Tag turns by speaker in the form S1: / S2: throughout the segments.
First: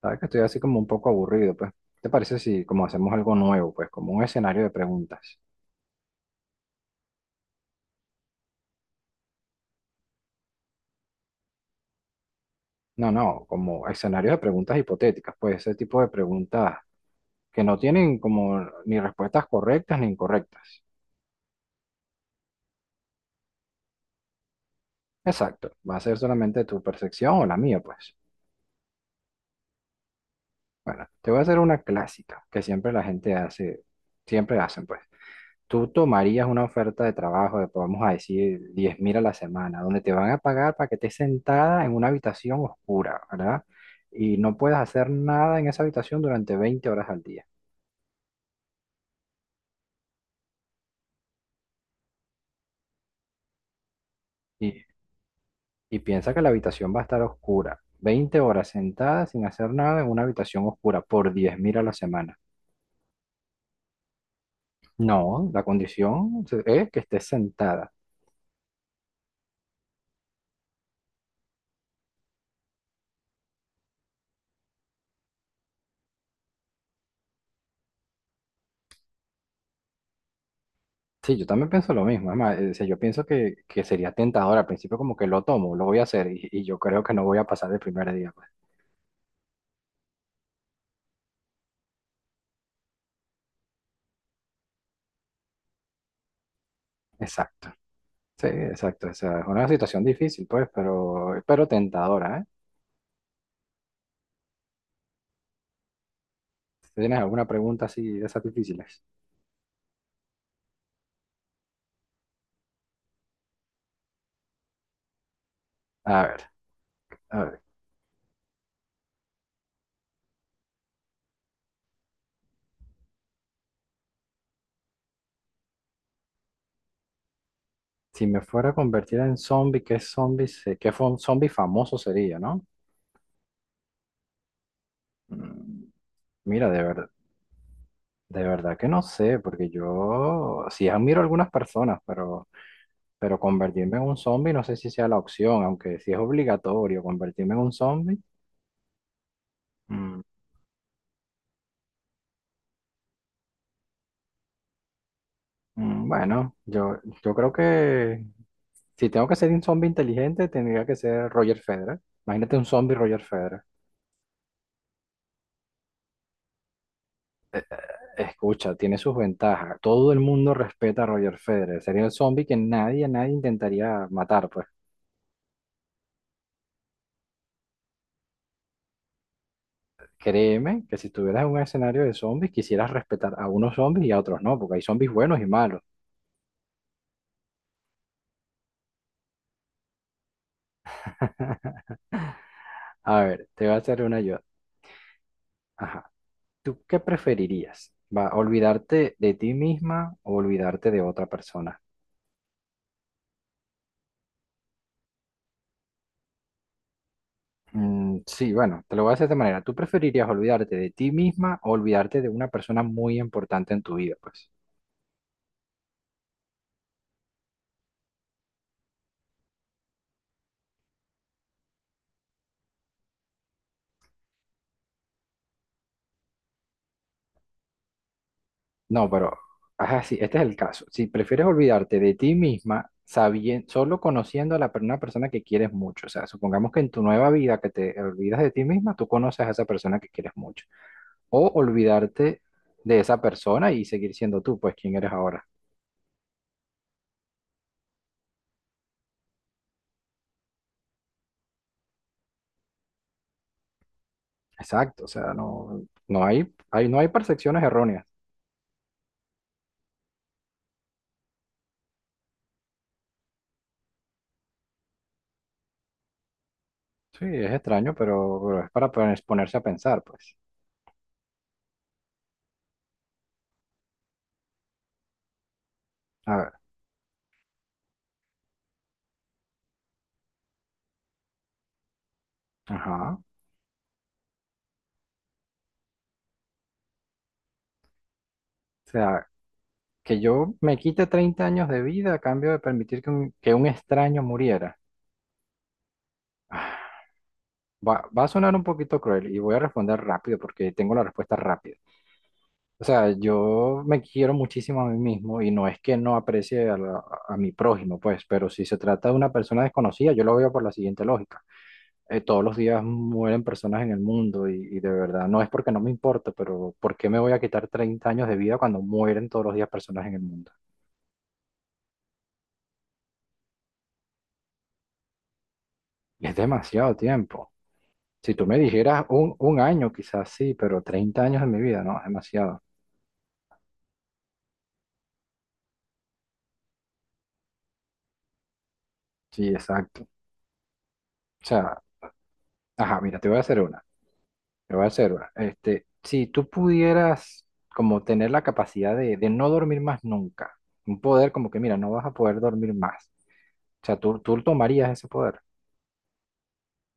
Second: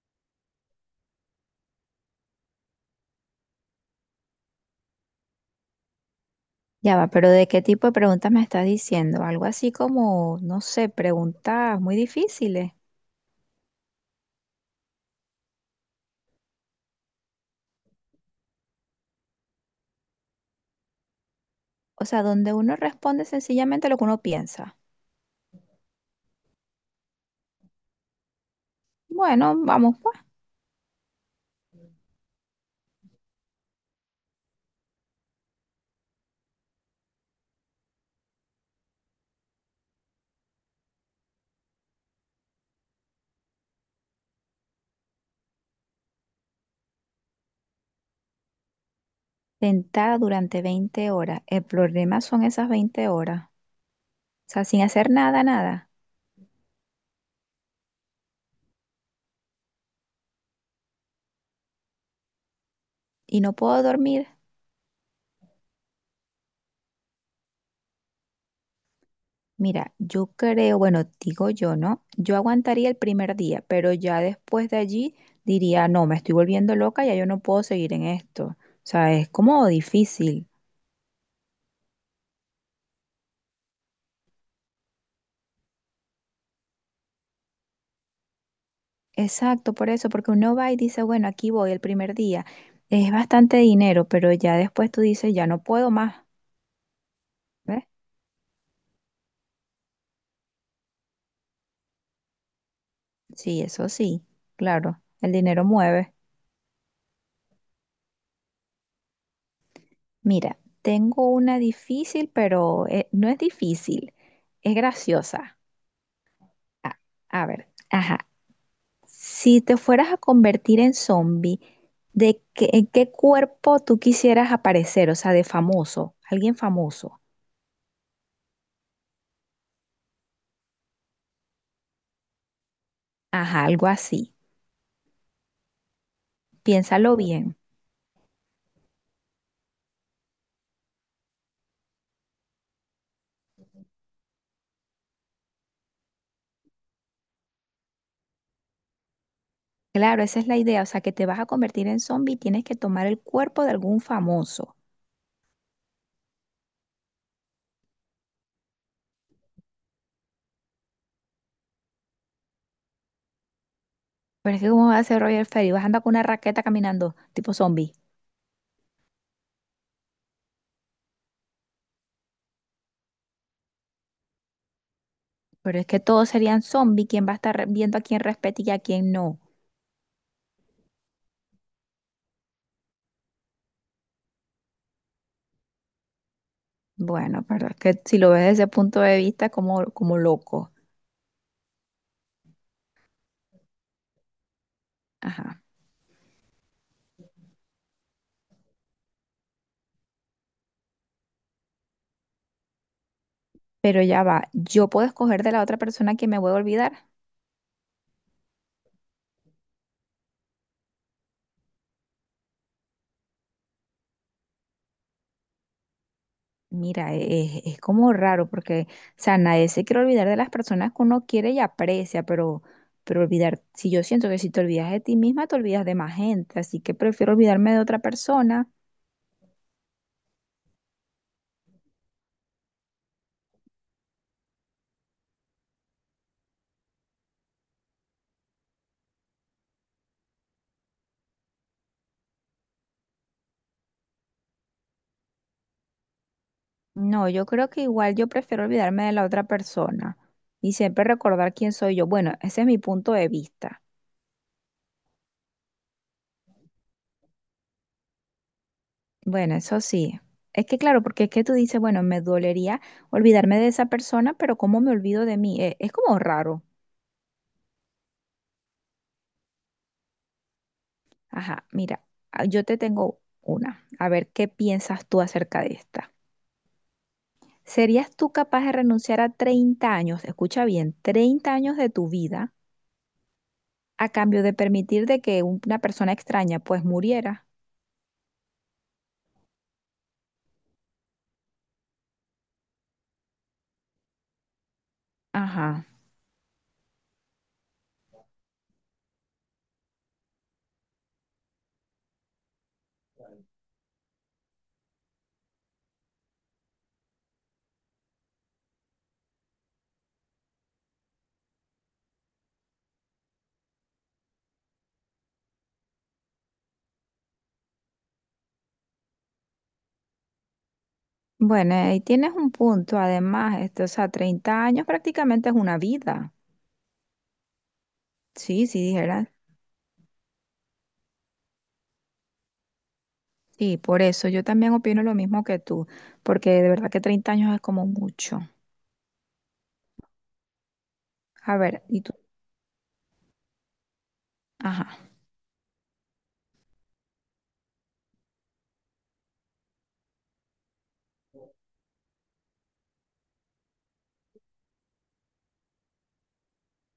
S1: Sabes que estoy así como un poco aburrido, pues. ¿Te parece si como hacemos algo nuevo, pues, como un escenario de preguntas?
S2: Ya va, pero ¿de qué tipo de preguntas me estás diciendo? Algo así como, no sé, preguntas muy difíciles.
S1: No, no, como escenarios de preguntas hipotéticas, pues, ese tipo de preguntas que no tienen como ni respuestas correctas ni incorrectas.
S2: O sea, donde uno responde sencillamente lo que uno piensa.
S1: Exacto, va a ser solamente tu percepción o la mía, pues.
S2: Bueno, vamos pues.
S1: Bueno, te voy a hacer una clásica que siempre la gente hace, siempre hacen, pues. Tú tomarías una oferta de trabajo de, vamos a decir, 10.000 a la semana, donde te van a pagar para que estés sentada en una habitación oscura, ¿verdad? Y no puedas hacer nada en esa habitación durante 20 horas al día.
S2: Sentada durante 20 horas. El problema son esas 20 horas. O sea, sin
S1: Y,
S2: hacer nada, nada.
S1: y piensa que la habitación va a estar oscura. Veinte horas sentada sin hacer nada en una habitación oscura por 10.000 a la semana.
S2: Y no puedo dormir.
S1: No, la condición es que estés sentada.
S2: Mira, yo creo, bueno, digo yo, ¿no? Yo aguantaría el primer día, pero ya después de allí diría, no, me estoy volviendo loca, ya yo no puedo seguir en esto. O sea, es como difícil.
S1: Sí, yo también pienso lo mismo. Es más, o sea, yo pienso que sería tentador al principio como que lo tomo, lo voy a hacer y yo creo que no voy a pasar el primer día, pues.
S2: Exacto, por eso, porque uno va y dice, bueno, aquí voy el primer día. Es bastante dinero, pero ya después tú dices, ya no puedo más,
S1: Exacto.
S2: ¿ves?
S1: Sí, exacto. O sea, es una situación difícil, pues, pero tentadora, ¿eh?
S2: Sí, eso sí, claro, el dinero mueve.
S1: Si. ¿Tienes alguna pregunta así de esas difíciles?
S2: Mira, tengo una difícil, pero no es difícil, es graciosa.
S1: A ver,
S2: A,
S1: a
S2: a
S1: ver.
S2: ver, ajá, si te fueras a convertir en zombie, ¿de qué, en qué cuerpo tú quisieras aparecer? O sea, de famoso, alguien famoso.
S1: Si me fuera a convertir en zombie, ¿qué zombie, zombie famoso sería, ¿no?
S2: Ajá, algo así.
S1: Mm, Mira,
S2: Piénsalo bien.
S1: de verdad que no sé, porque yo sí admiro a algunas personas, pero convertirme en un zombie no sé si sea la opción, aunque si es obligatorio convertirme en un zombie, mm,
S2: Claro, esa es la idea, o sea, que te vas a convertir en zombie y tienes que tomar el cuerpo de algún famoso.
S1: bueno, yo creo que si tengo que ser un zombie inteligente, tendría que ser Roger Federer. Imagínate un zombie Roger Federer.
S2: Pero es que ¿cómo va a ser Roger Ferry? Vas a andar con una raqueta caminando, tipo
S1: Eh,
S2: zombie.
S1: Escucha, tiene sus ventajas. Todo el mundo respeta a Roger Federer. Sería el zombie que nadie, nadie intentaría matar, pues.
S2: Pero es que todos serían zombie, ¿quién va a estar viendo a quién respeta y a quién no?
S1: Créeme que si estuvieras en un escenario de zombies, quisieras respetar a unos zombies y a otros no, porque hay zombies buenos y malos.
S2: Bueno, pero es que si lo ves desde ese punto de vista, como, como loco.
S1: A ver, te voy a hacer una yo.
S2: Ajá.
S1: Ajá. ¿Tú qué preferirías? ¿Va, olvidarte de ti misma o olvidarte de otra persona?
S2: Pero ya va, yo puedo escoger de la otra persona que me voy a olvidar.
S1: Mm, sí, bueno, te lo voy a hacer de esta manera. ¿Tú preferirías olvidarte de ti misma o olvidarte de una persona muy importante en tu vida? Pues
S2: Mira, es como raro porque, o sea, nadie se quiere olvidar de las personas que uno quiere y aprecia, pero olvidar, si yo siento que si te olvidas de ti misma, te olvidas de más gente, así que prefiero olvidarme de otra persona.
S1: no, pero ajá, sí, este es el caso. Si prefieres olvidarte de ti misma solo conociendo a una persona que quieres mucho, o sea, supongamos que en tu nueva vida que te olvidas de ti misma, tú conoces a esa persona que quieres mucho. O olvidarte de esa persona y seguir siendo tú, pues, quien eres ahora.
S2: No, yo creo que igual yo prefiero olvidarme de la otra persona y siempre recordar quién soy yo. Bueno, ese es mi punto de vista.
S1: Exacto, o sea, no, no no hay percepciones erróneas.
S2: Bueno, eso sí. Es que claro, porque es que tú dices, bueno, me dolería olvidarme de esa persona, pero ¿cómo me olvido de mí? Es, como raro.
S1: Sí, es extraño, pero es para ponerse a pensar, pues.
S2: Ajá, mira, ah, yo te tengo una. A ver qué piensas tú acerca de esta.
S1: A ver,
S2: ¿Serías tú capaz de renunciar a 30 años, escucha bien, 30 años de tu vida
S1: ajá.
S2: a cambio de permitir de que una persona extraña pues muriera?
S1: O sea, que yo me quite 30 años de vida a cambio de permitir que un extraño muriera.
S2: Ajá.
S1: Ah, va a sonar un poquito cruel y voy a responder rápido porque tengo la respuesta rápida. O sea, yo me quiero muchísimo a mí mismo y no es que no aprecie a mi prójimo, pues, pero si se trata de una persona desconocida, yo lo veo por la siguiente lógica. Todos los días mueren personas en el mundo y de verdad no es porque no me importa, pero ¿por qué me voy a quitar 30 años de vida cuando mueren todos los días personas en el mundo?
S2: Bueno, ahí tienes un punto. Además, este, o sea, 30 años prácticamente es una vida.
S1: Es demasiado tiempo. Si tú me
S2: Sí, sí,
S1: dijeras
S2: dijeras.
S1: un año, quizás sí, pero 30 años de mi vida, no, es demasiado.
S2: Sí, por eso yo también opino lo mismo que tú, porque de verdad que 30 años es como mucho.
S1: Sí, exacto. O
S2: A
S1: sea,
S2: ver, y tú,
S1: ajá, mira, te voy a hacer una, te voy
S2: ajá,
S1: a hacer una. Este, si tú pudieras como tener la capacidad de no dormir más nunca, un poder como que, mira, no vas a poder dormir más. O sea, tú tomarías ese poder.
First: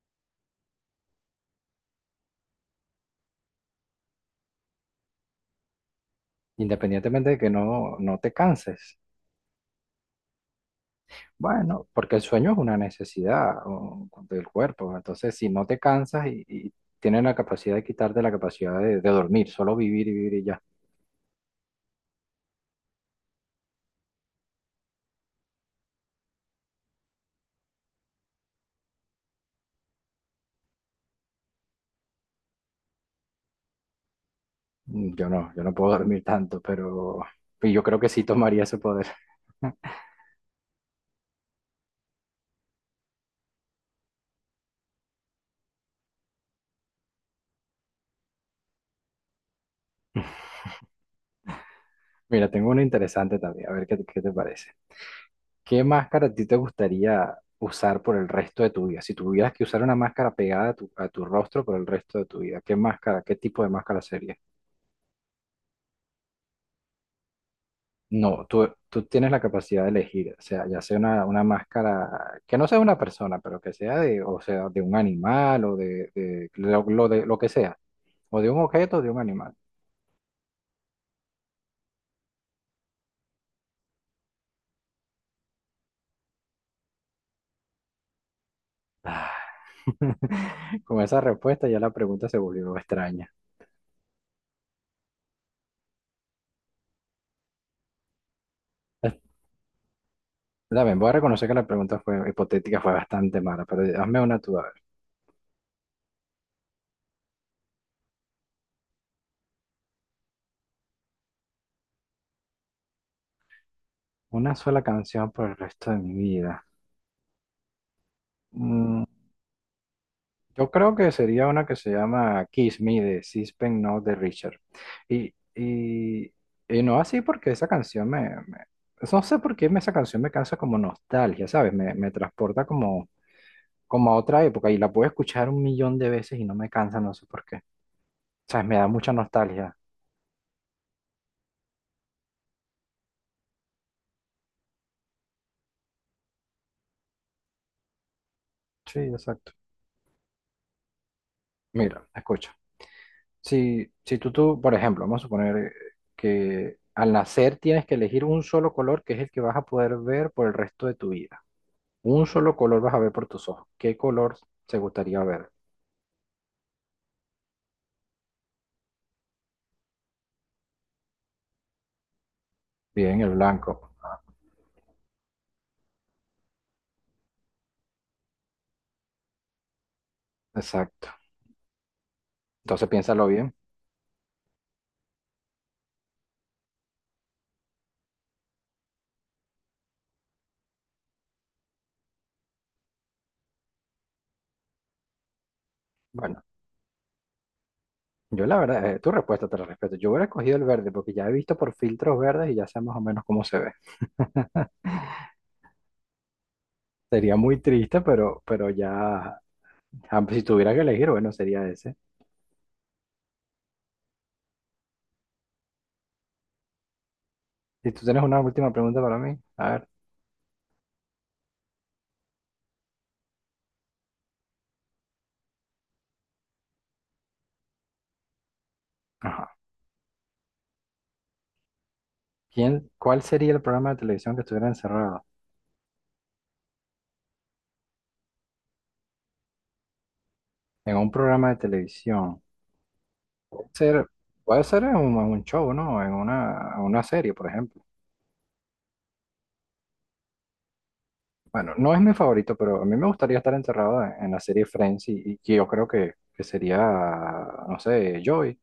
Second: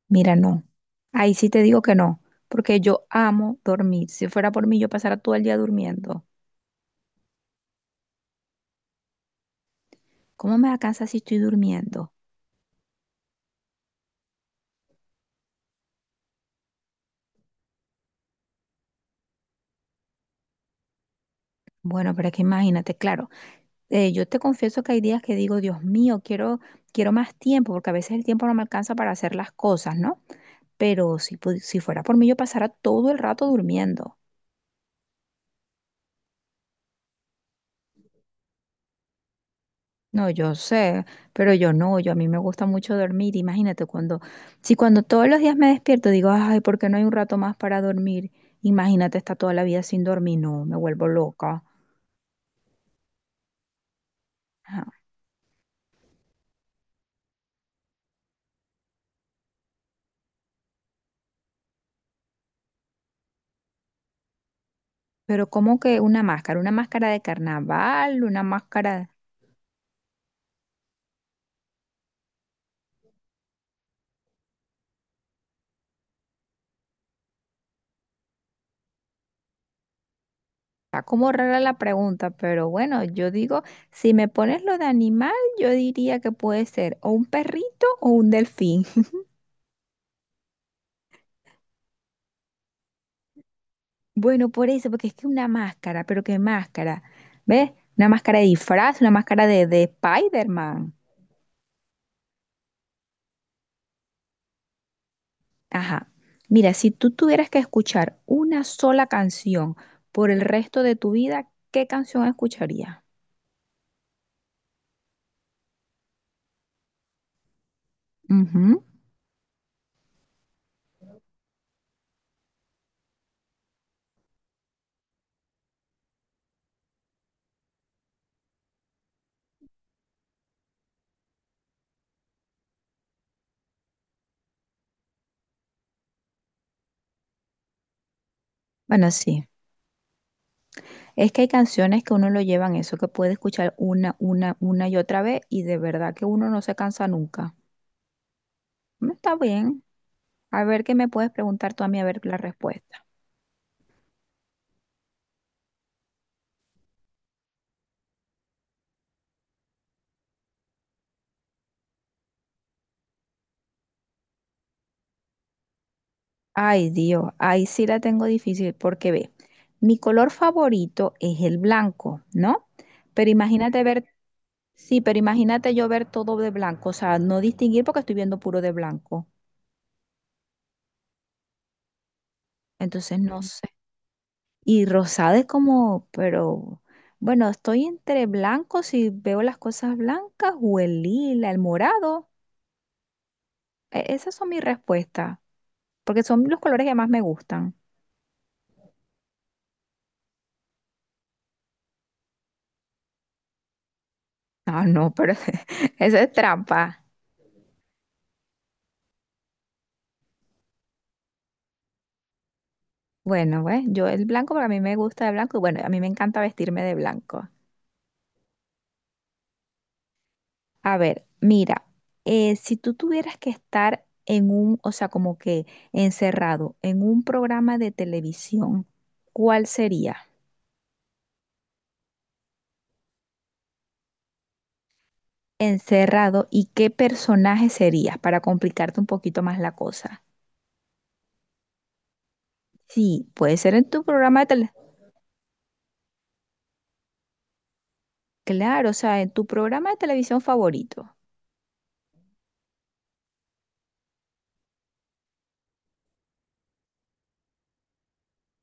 S2: mira, no. Ahí sí te digo que no, porque yo amo dormir. Si fuera por mí, yo pasara todo el día durmiendo.
S1: Independientemente de que no, no te canses.
S2: ¿Cómo me alcanza si estoy
S1: Bueno,
S2: durmiendo?
S1: porque el sueño es una necesidad o, del cuerpo, entonces si no te cansas y tienen la capacidad de quitarte la capacidad de dormir, solo vivir y vivir y ya.
S2: Bueno, pero es que imagínate, claro, yo te confieso que hay días que digo, Dios mío, quiero, quiero más tiempo, porque a veces el tiempo no me alcanza para hacer las cosas, ¿no? Pero si, si fuera por mí, yo pasara todo el rato durmiendo.
S1: Yo no puedo dormir tanto, pero y yo creo que sí tomaría ese poder.
S2: No, yo sé, pero yo no, yo a mí me gusta mucho dormir. Imagínate cuando, si cuando todos los días me despierto digo, ay, ¿por qué no hay un rato más para dormir? Imagínate estar toda la vida sin dormir, no, me vuelvo loca.
S1: Mira, tengo uno interesante también, a ver qué te parece.
S2: Ajá.
S1: ¿Qué máscara a ti te gustaría usar por el resto de tu vida? Si tuvieras que usar una máscara pegada a tu rostro por el resto de tu vida, ¿qué máscara, qué tipo de máscara sería?
S2: Pero ¿cómo que una máscara? ¿Una máscara de carnaval? ¿Una
S1: No, tú
S2: máscara?
S1: tienes la capacidad de elegir, o sea, ya sea una máscara, que no sea una persona, pero que sea de, o sea, de un animal o de lo que sea, o de un objeto o de un animal.
S2: Está como rara la pregunta, pero bueno, yo digo, si me pones lo de animal, yo diría que puede ser o un perrito o un delfín.
S1: Ah, Con esa respuesta ya la pregunta se volvió extraña.
S2: Bueno, por eso, porque es que una máscara, pero qué máscara, ¿ves? Una máscara de disfraz, una máscara de Spider-Man.
S1: También voy a reconocer que la pregunta fue hipotética, fue bastante mala, pero hazme una tú, a ver.
S2: Ajá. Mira, si tú tuvieras que escuchar una sola canción por el resto de tu vida, ¿qué canción escucharías?
S1: Una sola canción por el resto de mi vida.
S2: Ujú.
S1: Mm, Yo creo que sería una que se llama Kiss Me de Sispen No de Richard. Y, y, y no así porque esa canción. No sé por qué esa canción me causa como nostalgia, ¿sabes? Me transporta como a otra época y la puedo escuchar 1 millón de veces y no me cansa, no sé por qué. ¿Sabes? Me da
S2: Bueno,
S1: mucha
S2: sí.
S1: nostalgia.
S2: Es que hay canciones que uno lo llevan eso, que puede escuchar una y otra vez y de verdad que uno no se cansa nunca.
S1: Sí,
S2: Mm, está
S1: exacto.
S2: bien. A ver qué me puedes preguntar tú a mí, a
S1: Mira,
S2: ver la
S1: escucha.
S2: respuesta.
S1: Si tú, por ejemplo, vamos a suponer que al nacer tienes que elegir un solo color que es el que vas a poder ver por el resto de tu vida. Un solo color vas a ver por tus ojos. ¿Qué color te gustaría ver?
S2: Ay, Dios, ahí sí la tengo difícil porque ve, mi color favorito es el blanco, ¿no?
S1: Bien,
S2: Pero
S1: el
S2: imagínate
S1: blanco.
S2: ver, sí, pero imagínate yo ver todo de blanco, o sea, no distinguir porque estoy viendo puro de blanco.
S1: Exacto. Entonces
S2: Entonces
S1: piénsalo
S2: no
S1: bien.
S2: sé. Y rosada es como, pero bueno, estoy entre blanco si veo las cosas blancas o el lila, el morado. Esas son mis respuestas, porque
S1: Bueno,
S2: son los colores que más me gustan.
S1: yo la verdad, tu respuesta te la respeto. Yo hubiera escogido el verde porque ya he visto por filtros verdes y ya sé más o menos cómo se ve.
S2: Ah, no, pero esa es trampa.
S1: Sería muy triste, pero ya, ah, pues, si tuviera que elegir, bueno, sería ese.
S2: Bueno, pues yo el blanco, porque a mí me gusta el blanco y bueno, a mí me encanta vestirme de blanco.
S1: Si tú tienes una última pregunta para mí, a ver.
S2: A ver, mira, si tú tuvieras que estar en un, o sea, como que encerrado en un programa de televisión,
S1: Ajá.
S2: ¿cuál sería?
S1: ¿Cuál sería el programa de televisión que estuviera encerrado?
S2: Encerrado y qué personaje serías para complicarte un poquito más la cosa.
S1: En un programa de televisión.
S2: Sí, puede
S1: Puede
S2: ser en tu
S1: ser,
S2: programa de
S1: puede
S2: tele,
S1: ser en un show, ¿no? En una serie, por ejemplo.
S2: claro, o sea, en tu programa de televisión favorito.
S1: Bueno, no es mi favorito, pero a mí me gustaría estar encerrado en la serie Friends y yo creo que sería, no sé, Joey.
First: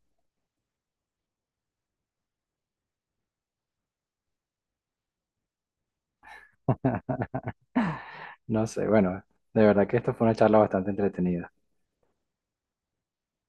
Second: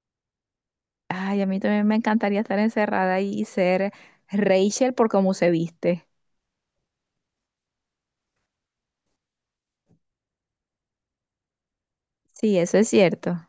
S2: Ay, a mí también me encantaría estar encerrada y ser Rachel por cómo se viste.
S1: No sé, bueno, de verdad que esta fue una charla bastante entretenida.
S2: Sí, eso es cierto.